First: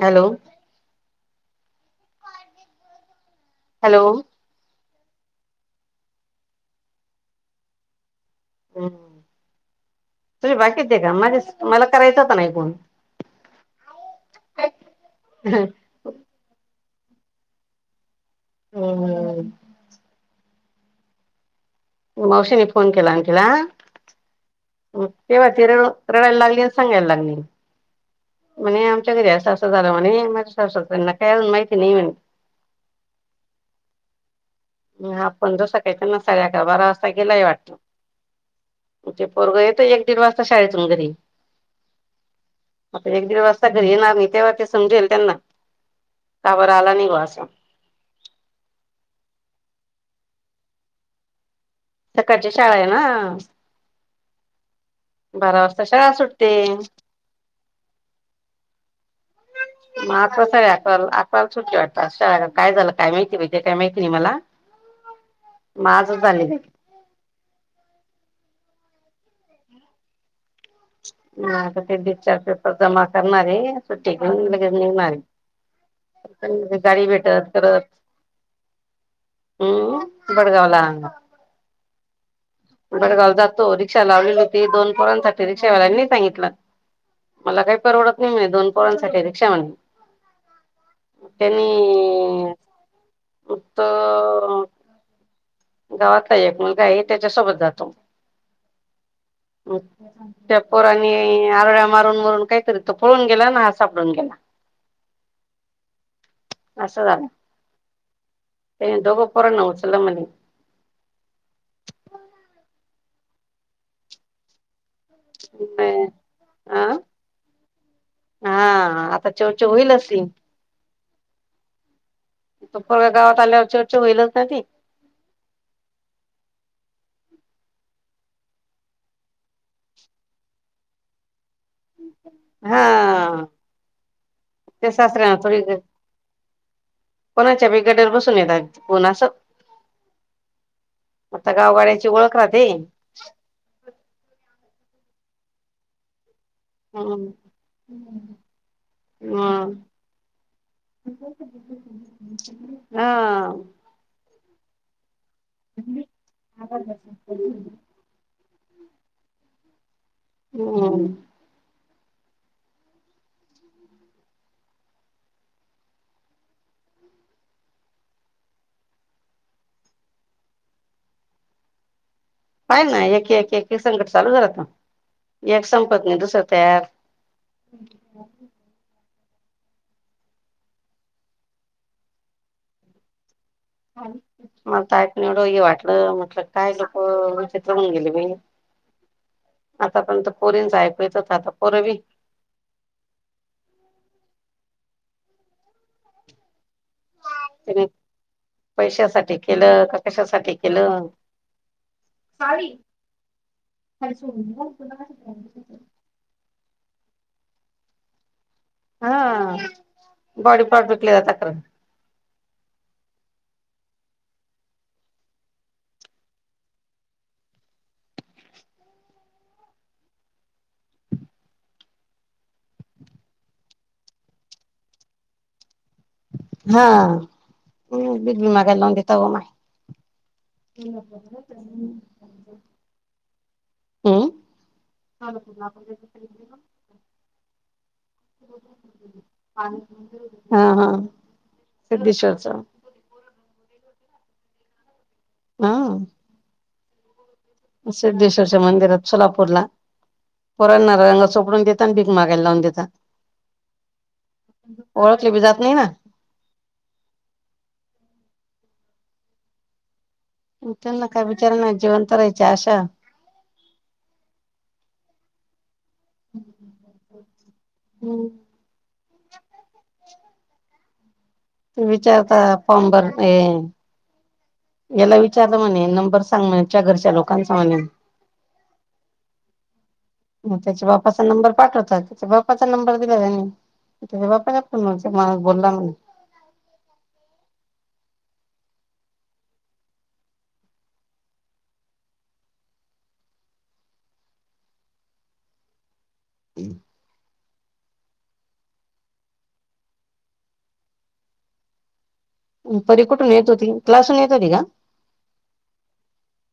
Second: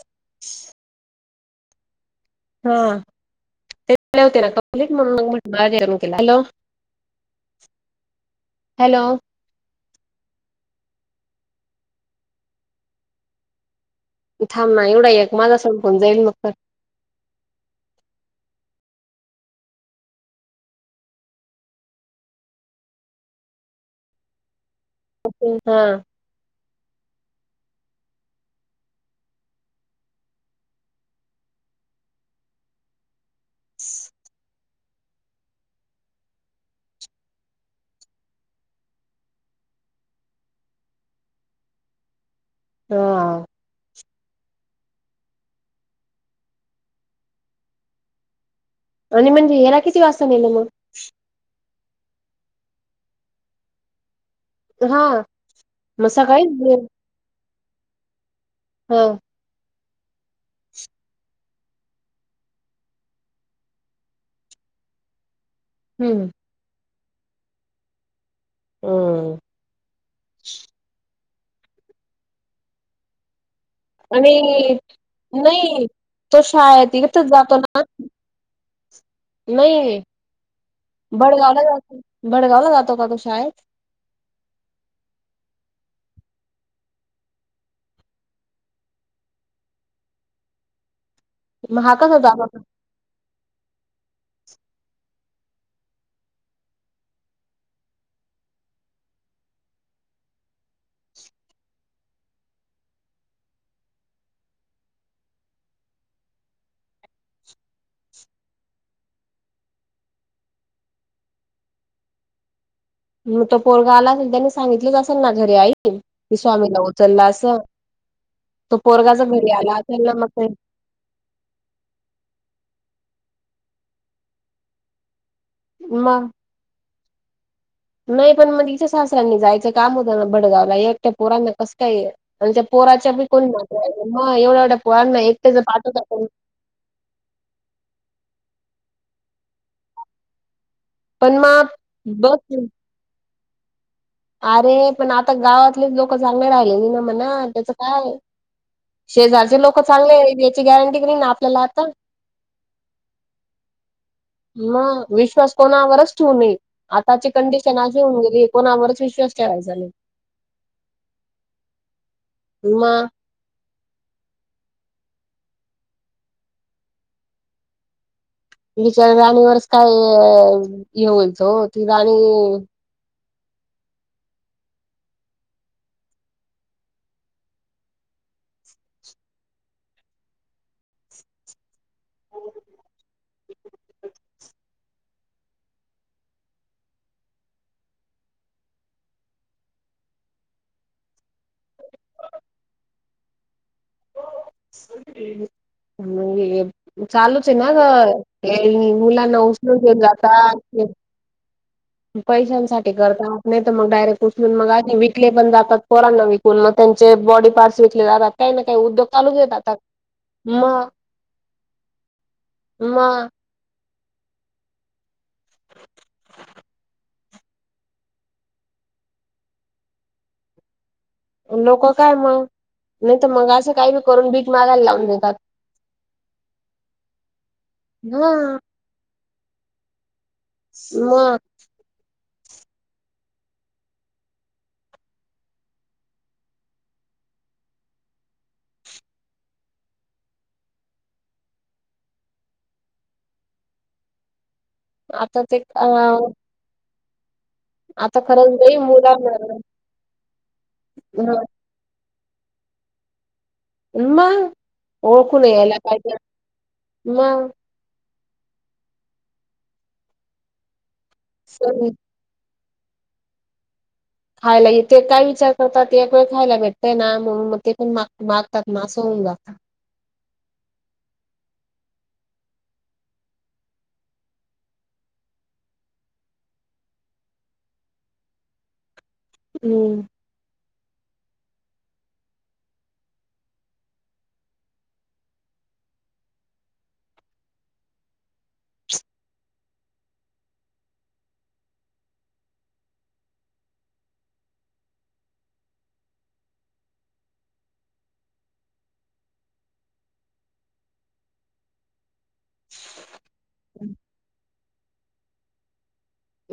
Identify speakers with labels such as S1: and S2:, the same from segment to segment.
S1: Hello
S2: हा ते
S1: hello
S2: होते र म्ह हॅलो हॅलो
S1: तुम्ही बाकीच दे का माझे मला करायचं होत नाही कोण
S2: थांब ना एवढा एक माझा संपून जाईल मग तर
S1: ह मावशीने फोन केला आणखीला तेव्हा
S2: हा
S1: तिरण लाग सगयलागली. म्हणे आमच्या घरी सासजारा म्हणे माझ्या साससाऱ्यांना काय अज माहिती नाही म्हणे हा पण ज सकाळच ना साडे अका बारा वाजता गेला वाटतो तेे पोरगं येत एक दीड वाजता शाळेतून घरी आता एक दीड
S2: हा
S1: वाजता घरी येणार नाही तेव्हा ते समजेल त्यांना कावर आला नाही ग असं
S2: आणि म्हणजे याला किती वाजता नेलं मग
S1: सकाळच्या शाळा आहे ना
S2: हा
S1: बारा वाजता शाळा
S2: मसा काय
S1: सुटते
S2: हा
S1: म आता सगळी अकरा अकराला सुट्ट वाटतात काय झालं काय माहिती पाहिजे काय माहिती नाही मला
S2: [inaudible]
S1: माझं झाले
S2: हम
S1: मता ते बी चार्ज पेपर जमा करणार आहे क
S2: आणि
S1: लगेच नि म
S2: नाही तो शाळेत
S1: गाडी
S2: इथच
S1: भेटत
S2: जातो ना
S1: करत
S2: नाही
S1: हम् बडगावला
S2: बडगावला जातो बडगावला जातो का तो
S1: गडगाव
S2: शाळेत
S1: जातो रिक्षा लावलेली होती दोन पोरांसाठी रिक्षावाल्यांनी सांगितलं मला काही परवडत नाही म्हणे दोन पोरांसाठी रिक्षा म्हणे.
S2: मग हा कसा जात
S1: त्यांनी
S2: होता
S1: उत गावात एक मुलगा ह त्याच्यासोबत जातो त्या पोरनी आरळ्या मारून मारून काही तरी तो पळून गेला ना हा सापडून गेला
S2: [inaudible]
S1: असस झाला दोघ पर न चल मणे.
S2: मग त पोरगा आला त्यांनी सांगितलंच असेल ना घरी आईन
S1: नाही
S2: की स्वामीला
S1: अ
S2: उचलला असं.
S1: हा
S2: तो पोरगाचा
S1: आता
S2: घरी
S1: चेवचेव
S2: आला असेल
S1: होईलच
S2: ना
S1: ती
S2: मग ते
S1: त पर् गावात आल्यावररच्या ववररचे होईलच ना ते
S2: [inaudible] नाही पण मग इच्या सासऱ्यांनी जायचं काम होतं ना भडगावला एकट्या पोरांना कस काय आहे आणि त्या पोराच्या पी
S1: हा
S2: कोण म एवढ्या एवढ्या
S1: ते
S2: पोरांना
S1: सासऱ्याना थोडी
S2: एकट्याच पाठवतण
S1: कोणाच्या बेगाड्यावर बसून येतात कोणा असं
S2: पण
S1: आता
S2: मग
S1: गावगाड्याची
S2: बघ
S1: ओळख
S2: तू,
S1: राहते
S2: अरे पण आता गावातलेच लोक चांगले राहिले नि ना
S1: हम्म
S2: म्हणा त्याच काय शेजारचे लोक
S1: हम्म
S2: चांगले याची गॅरंटी क ना आपल्याला आता
S1: हा
S2: म विश्वास कोणावरच ठेवू नये आताची कंडिशन े एकोण आवरच विश्वास ठेवायचाले
S1: हम्
S2: ह्मा तिच राणीवरच काय हे होईच ती राणी
S1: काय ना एक एक एक संकट चालू रात एक संपत नाही दुसरं तयार - हा मला तक नि एवढं हे वाटलं म्हटलं काय लोक विचित्र होऊन गेले मी - आता पणंत पोरींच ऐकू येतच आता पोर बी -
S2: [unintelligible] चालू त्या ना ग
S1: तिने
S2: ते
S1: पैशासाठी
S2: मुलांना उचलून
S1: केलं का
S2: घेऊन
S1: कशासाठी
S2: जातात.
S1: केलं
S2: पैशांसाठी करता नाही तर मग डायरेक्ट उचलून मग आ विकले पण जातात. पोरांना विकून मग त्यांचे बॉडी पार्टस विकले जातात. काही ना काही उद्योग चालू
S1: हा
S2: घेतात
S1: बॉडी
S2: मग
S1: पार्ट विकले जाता खरं
S2: -मग [inaudible] लोकं काय मग नाही तर मग असं काही नाही करून भीक मागायला लावून देतात.
S1: हा
S2: हा
S1: भीक मागायला लाऊन देतात मग -
S2: मग
S1: [unintelligible] अं हा -हा सिद्धश्वचा -
S2: आता ते
S1: हा
S2: अ -
S1: सिद्धेश्वर
S2: खरंच लई
S1: मंदिरात
S2: मुलांना
S1: सोलापूरला पुरणारंग
S2: हं,
S1: सोपडून घेत - भीक मागायला लाऊन देतात.
S2: मग
S1: ओळखले बी
S2: ओळखून
S1: जात नाही
S2: यायला
S1: ना
S2: पाहिजे मग -
S1: इथ ना काय बिचार नाही जिवंत राहायचं अस -
S2: खायला येते काय विचार करतात या खायला भेटतय ना म्हणून मग ते पण माग मागतात. मग अस होऊन जात -
S1: तु विचारता पाम बरतय - याला विचारलं म्हणे नंबर सांग म्हणेच्या घरच्या लोकांचा म्हणे -
S2: हम्म, !
S1: मग त्याच्या बाप्पाचा नंबर पाठवताात त्याच्या बाप्पाचा नंबर दिला त्यानी - तझ बापाच्याण म्ह माझ बोलला - [unintelligible] परी कुठून येत होती क्लासून येत होती का ग -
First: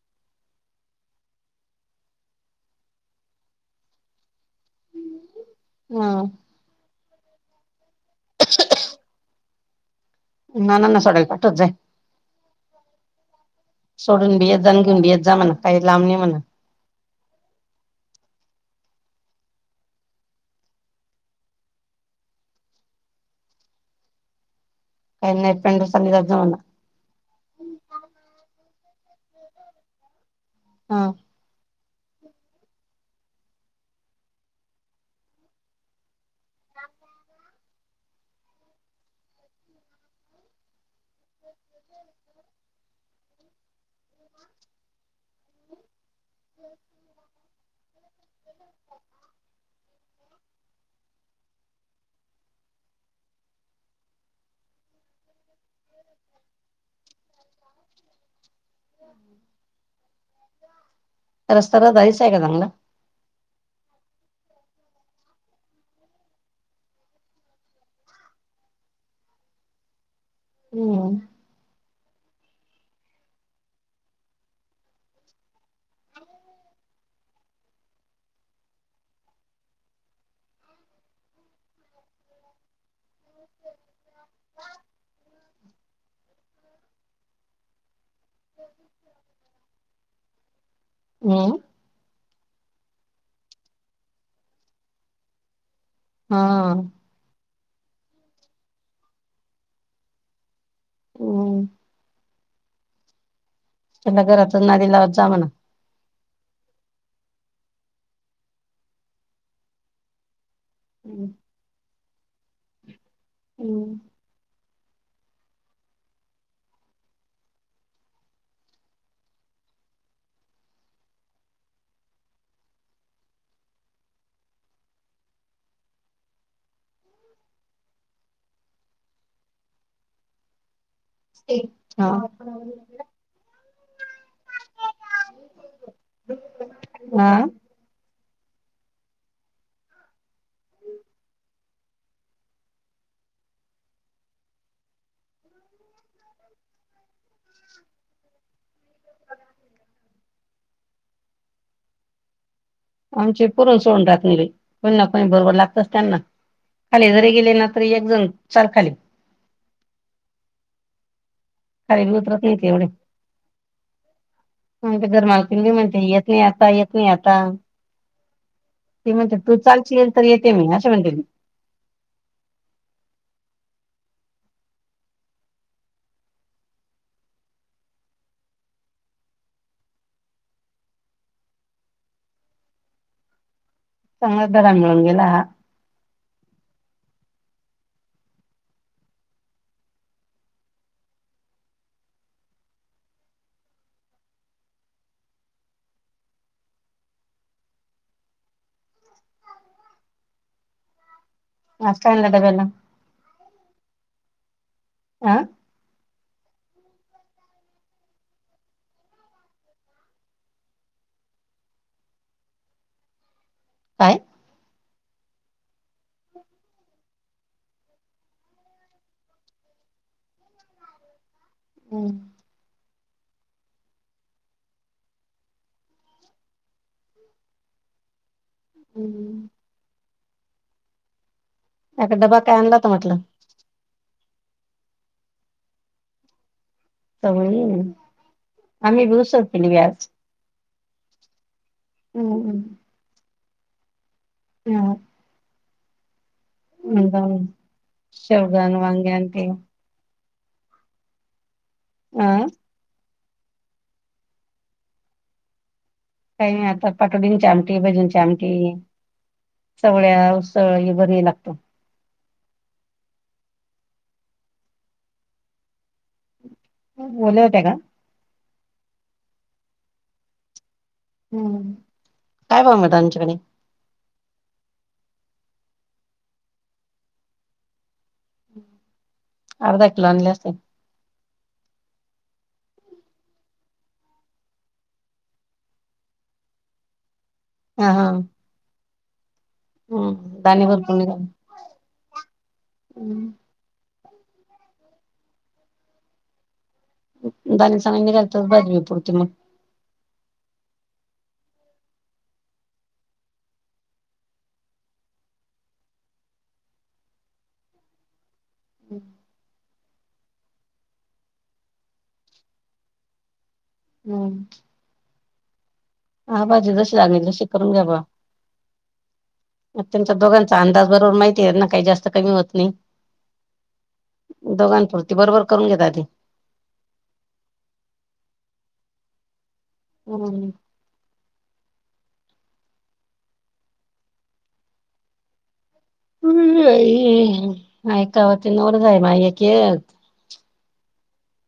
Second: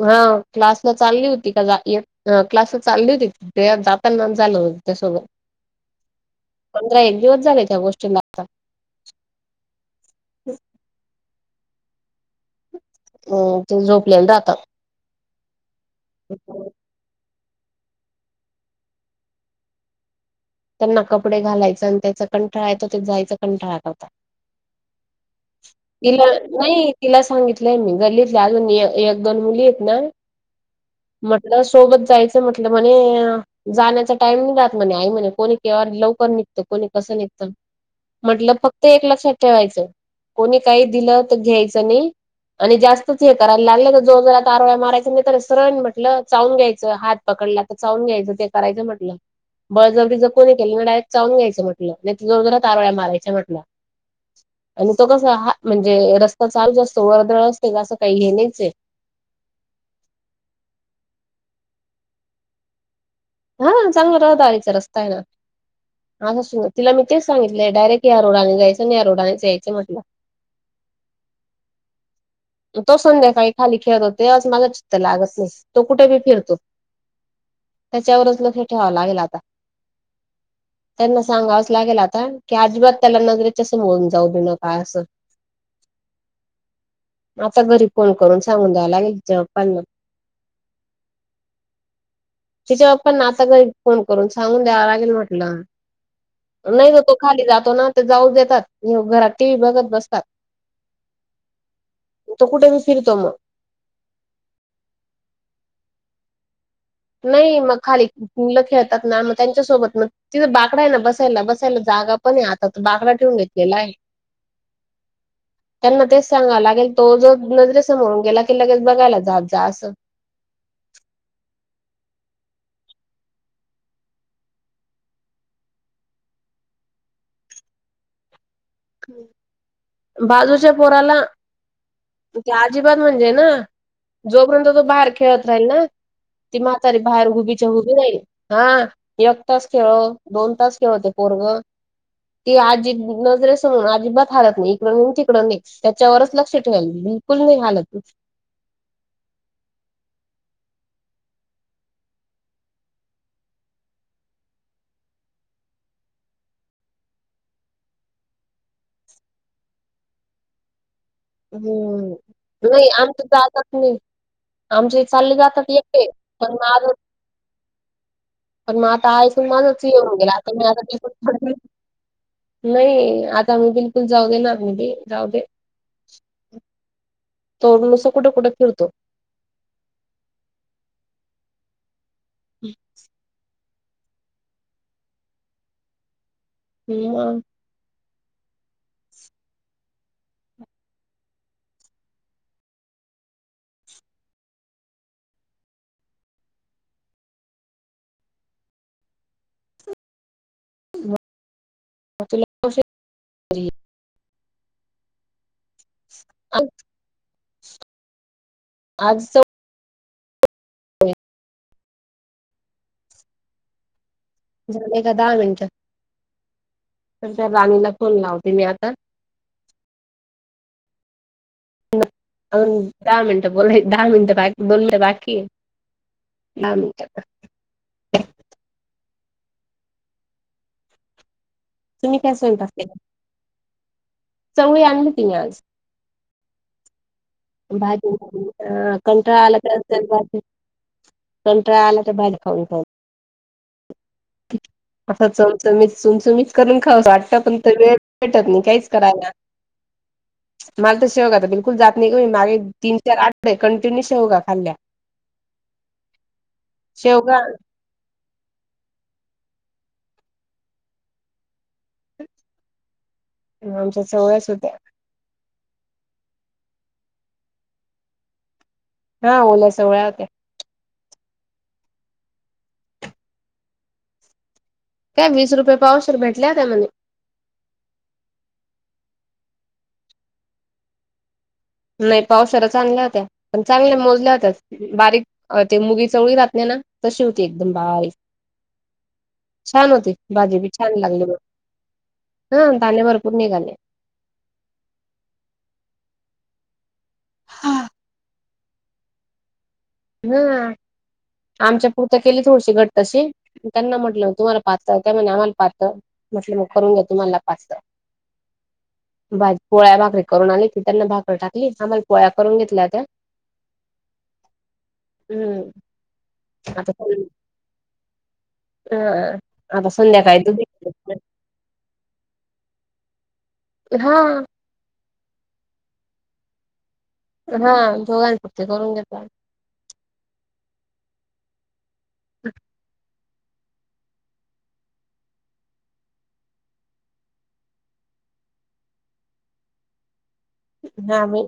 S2: हा क्लासला चालली होती का क्लासला चालली होती. जाताना झालं त्या सोबत
S1: हा
S2: पंधरा एक दिवस झाले त्या गोष्टीला -
S1: नाना ना सोडायला पाठवच आहे
S2: ते झोपलेले
S1: सोडून बी
S2: राहतात.
S1: येजा - येकुंडन येत जा म्हण काही लांब नाही म्हण -
S2: त्यांना कपडे घालायचं आणि त्याचा कंठाळा तर ते जायचं कंटाळा करतात.
S1: काही नाही पेंडू चालली जात
S2: तिला
S1: जा म्हणा
S2: नाही. तिला सांगितलंय मी गल्लीतले अजून एक दोन मुली आहेत ना -
S1: हा
S2: म्हटलं सोबत जायचं म्हटलं म्हणे जाण्याचा टाइम नाही राहत म्हणे आई म्हणे - कोणी केव्हा लवकर निघत कोणी कसं निघत म्हटलं फक्त एक लक्षात ठेवायचं. कोणी काही दिलं तर घ्यायचं नाही. आणि जास्तच हे करायला लागलं तर जो जरात आारळ्या मारायचं नाही तर सरण म्हटलं - चाऊून घ्यायचं हात पकडला तर चावून घ्यायचं ते करायचं म्हटलं बळजबरी- डायरेट चावून घ्यायंचा म्हटलं जोर जोरात आरळ्या मारयंच म्हटलं. आणि तो कसा हा म्हणजे रस्ता चालूच असतो ' वरदळ असते तर असं काही नाहीच आहे.
S1: रस्त्या रहदारीच आहे का चांगला -
S2: हा चांगला रहदारीचा रस्ता आहे ना - असं तला मी ते सांगितलंय डायरेक्ट या रोडाने जायचं आणि या रोडाने जा यायं म्हटलं.
S1: हम्म
S2: तो संध्याकाळी खाली खेळत होते आज माझ चित् लागत नाही तो कुठे बी फिरतो. त्याच्यावरच ल ते ठेवावं लागेल आता - त्यांना सांगावंच लागेल, आता की अजिबात त्याला नगरेच्या समोरून जाऊ देऊ नका असं. आता घरी फोन करून सांगून द्यावं लागेल, ज पण
S1: हम्
S2: तिच्या बाप्पांना आता घरी फोन करून सांगून द्यावं लागेल म्हटलं.
S1: हा
S2: नाही ग तो खाली जातो ना, त जाऊ देतात, घरात टी व्ही बघत बसतात
S1: हम्म
S2: तो कुठे बी फिरतो मग
S1: त्याला घरातच ना दिलावत जा म्हणा
S2: नाही मग खाली मूल खेळतात ना मग त्यांच्यासोबत मग तिथं बाकडा आहे ना, बसायला, बसायला जागा पण आहे. आता तर बाकडा ठेवून घेतलेला आहे.
S1: हम्म.
S2: त्यांना तेच सांगा लागेल, तो जो नजरेसमोरून गेला की लगेच बघायला जात जा असं. बाजूच्या पोराला
S1: हा
S2: ते अजिबात म्हणजे ना, जोपर्यंत तो बाहेर खेळत राहील ना ती म्हातारी बाहेर
S1: हा.
S2: हुबीच्या हुबीच्या राहील. हा एक तास खेळो, दोन तास खेळलो ते पोरग ती आजी नजरे अजिबात हलत नाही. इकड नाही, तिकडं नाही त्याच्यावरच लक्ष ठेवाल बिलकुल नाही हलत
S1: आमची पुरण सोडून टाकणारी कोणी ना कोणी बरोबर लागतच त्यांना खाली जरी गेले ना तरी, एक जण चल खाली खाली
S2: हम्म,
S1: बी उतरत ते एवढे
S2: नाही आमच जातच नाही
S1: मग
S2: आमचे
S1: ते घर
S2: चालले
S1: मालकीन
S2: जातात
S1: बी म्हणते
S2: एकटे
S1: येत नाही
S2: पण
S1: आता
S2: ज
S1: येत नाही आता
S2: पण मग
S1: ती म्हणते
S2: आतासून
S1: तू
S2: माझंच
S1: चालशील
S2: येऊन
S1: तर येते
S2: गेलंता मी
S1: असे
S2: आता
S1: म्हणते ती
S2: त नाही, आता मी बिलकुल जाऊ देणार नाही. जाऊ दे तो न असं कुठे कुठे फिरतो हम्
S1: चांगल्या दरा मिळून गेला
S2: हम
S1: आज काय आणला डब्याला
S2: [unintelligible]
S1: आं
S2: अ आज
S1: काय
S2: झाले का दहा मिनिट तर राणीला फोन लावते मी आता.
S1: हम्
S2: अ दहा मिनिटं बोला दहा मिनिटं बाकी दोन मिनटं बाकी आहे. दहा मिनिट
S1: हम्म एका
S2: तुम्ही
S1: डबा काय
S2: स्वयंपाक
S1: आणला होता
S2: केला
S1: म्हटलं
S2: चवळी आणली होती मी आज.
S1: चवळी
S2: भाजी
S1: आम्ही बी
S2: कंटाळ
S1: उसळ केली बी
S2: आलं असल
S1: आज
S2: भा कंटाळा आला तो बाहेर खाऊन खाऊन
S1: हम.
S2: आता चमचमीत चमचमीत करून खाऊ वाटत. पण वेळ भेटत नाही
S1: शेवगा अन
S2: काहीच
S1: वांगे अन
S2: करायला
S1: ते
S2: मला तर शेवगा बिलकुल जात नाही,
S1: अ
S2: मागे तीन चार आठवडे कंटिन्यू शेवगा खाल्ल्या.
S1: काही आता
S2: शेवगा
S1: पटोडीची आमट भजींची आमटी सवळ्या उसळ बरी लागतो.
S2: आमच्या सवळ्याच होत्या.
S1: ले होते आहे का?
S2: हा ओल्या सोहळ्या होत्या.
S1: हम् काय ब मत आमच्याकडे.
S2: काय वीस रुपये पावसर भेटल्या त्या म..
S1: अर्धा किलो आणले असते.
S2: नाही पावसाळा चांगल्या होत्या. पण चांगल्या मोजल्या होत्या बारीक. अ ते मुगी चवळी राहात नाही ना तशी होती. एकदम
S1: हा हा
S2: बारीक. छान होती.
S1: हम्म
S2: भाजी
S1: दाणे
S2: बी
S1: भरपूर
S2: छान लागली म हा दाणे भरपूर निघाले.
S1: दणीसगांनी घालतात. बाजवी पुुरते मग.
S2: हम्. आमच्या पुरत केली थोडीशी घट तशी त्यांना म्हटलं तुम्हाला पाह त्या म्ह आम्हाला पहात. म्हटलं मग करून घेत तो मला पाचलं. बाज पोळ्या भाकरी करून आली ती त्यांना भाकरी टाकली. आांमला पोळ्या करून घेतल्या. त्या
S1: हम्म.
S2: हम्म.
S1: हा भाजी
S2: आता
S1: जशी लागली. तशी करून घ्यावं.
S2: हा
S1: म
S2: आता
S1: त्यांच्या
S2: संध्याकाळी
S1: दोघांचा अंदाज बरोबर
S2: दूध
S1: माहिती. ना काही जास्त कमी होत नाही
S2: हा
S1: दोघांपुरती बरोबर करून घेत. आधी
S2: हा दोघांपरती करून घेत.
S1: हम.
S2: [unintelligible]
S1: हम् मायकावती नोड जाय मायक य.
S2: हा मी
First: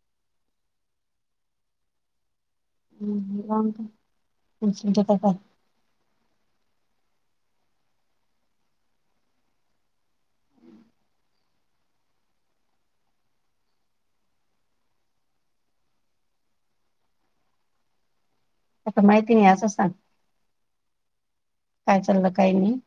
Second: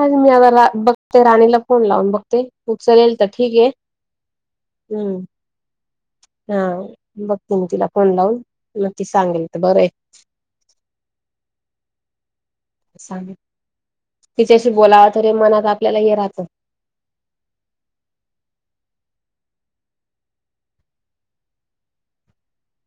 S2: अ मी आता बघते राणीला फोन लावून बघते. फूग लेल तर ठीक आहे
S1: तुमच्या काय
S2: हम्म.
S1: काय
S2: हा बघ त मी तिला फोन लावून नक्की सांगेल तर बरं आहे. सांग तिच्याशी बोलाव तरी मनात आपल्याला हे राहतं.
S1: आता माहिती नाही असं सांग. काय चाललं काही नाही.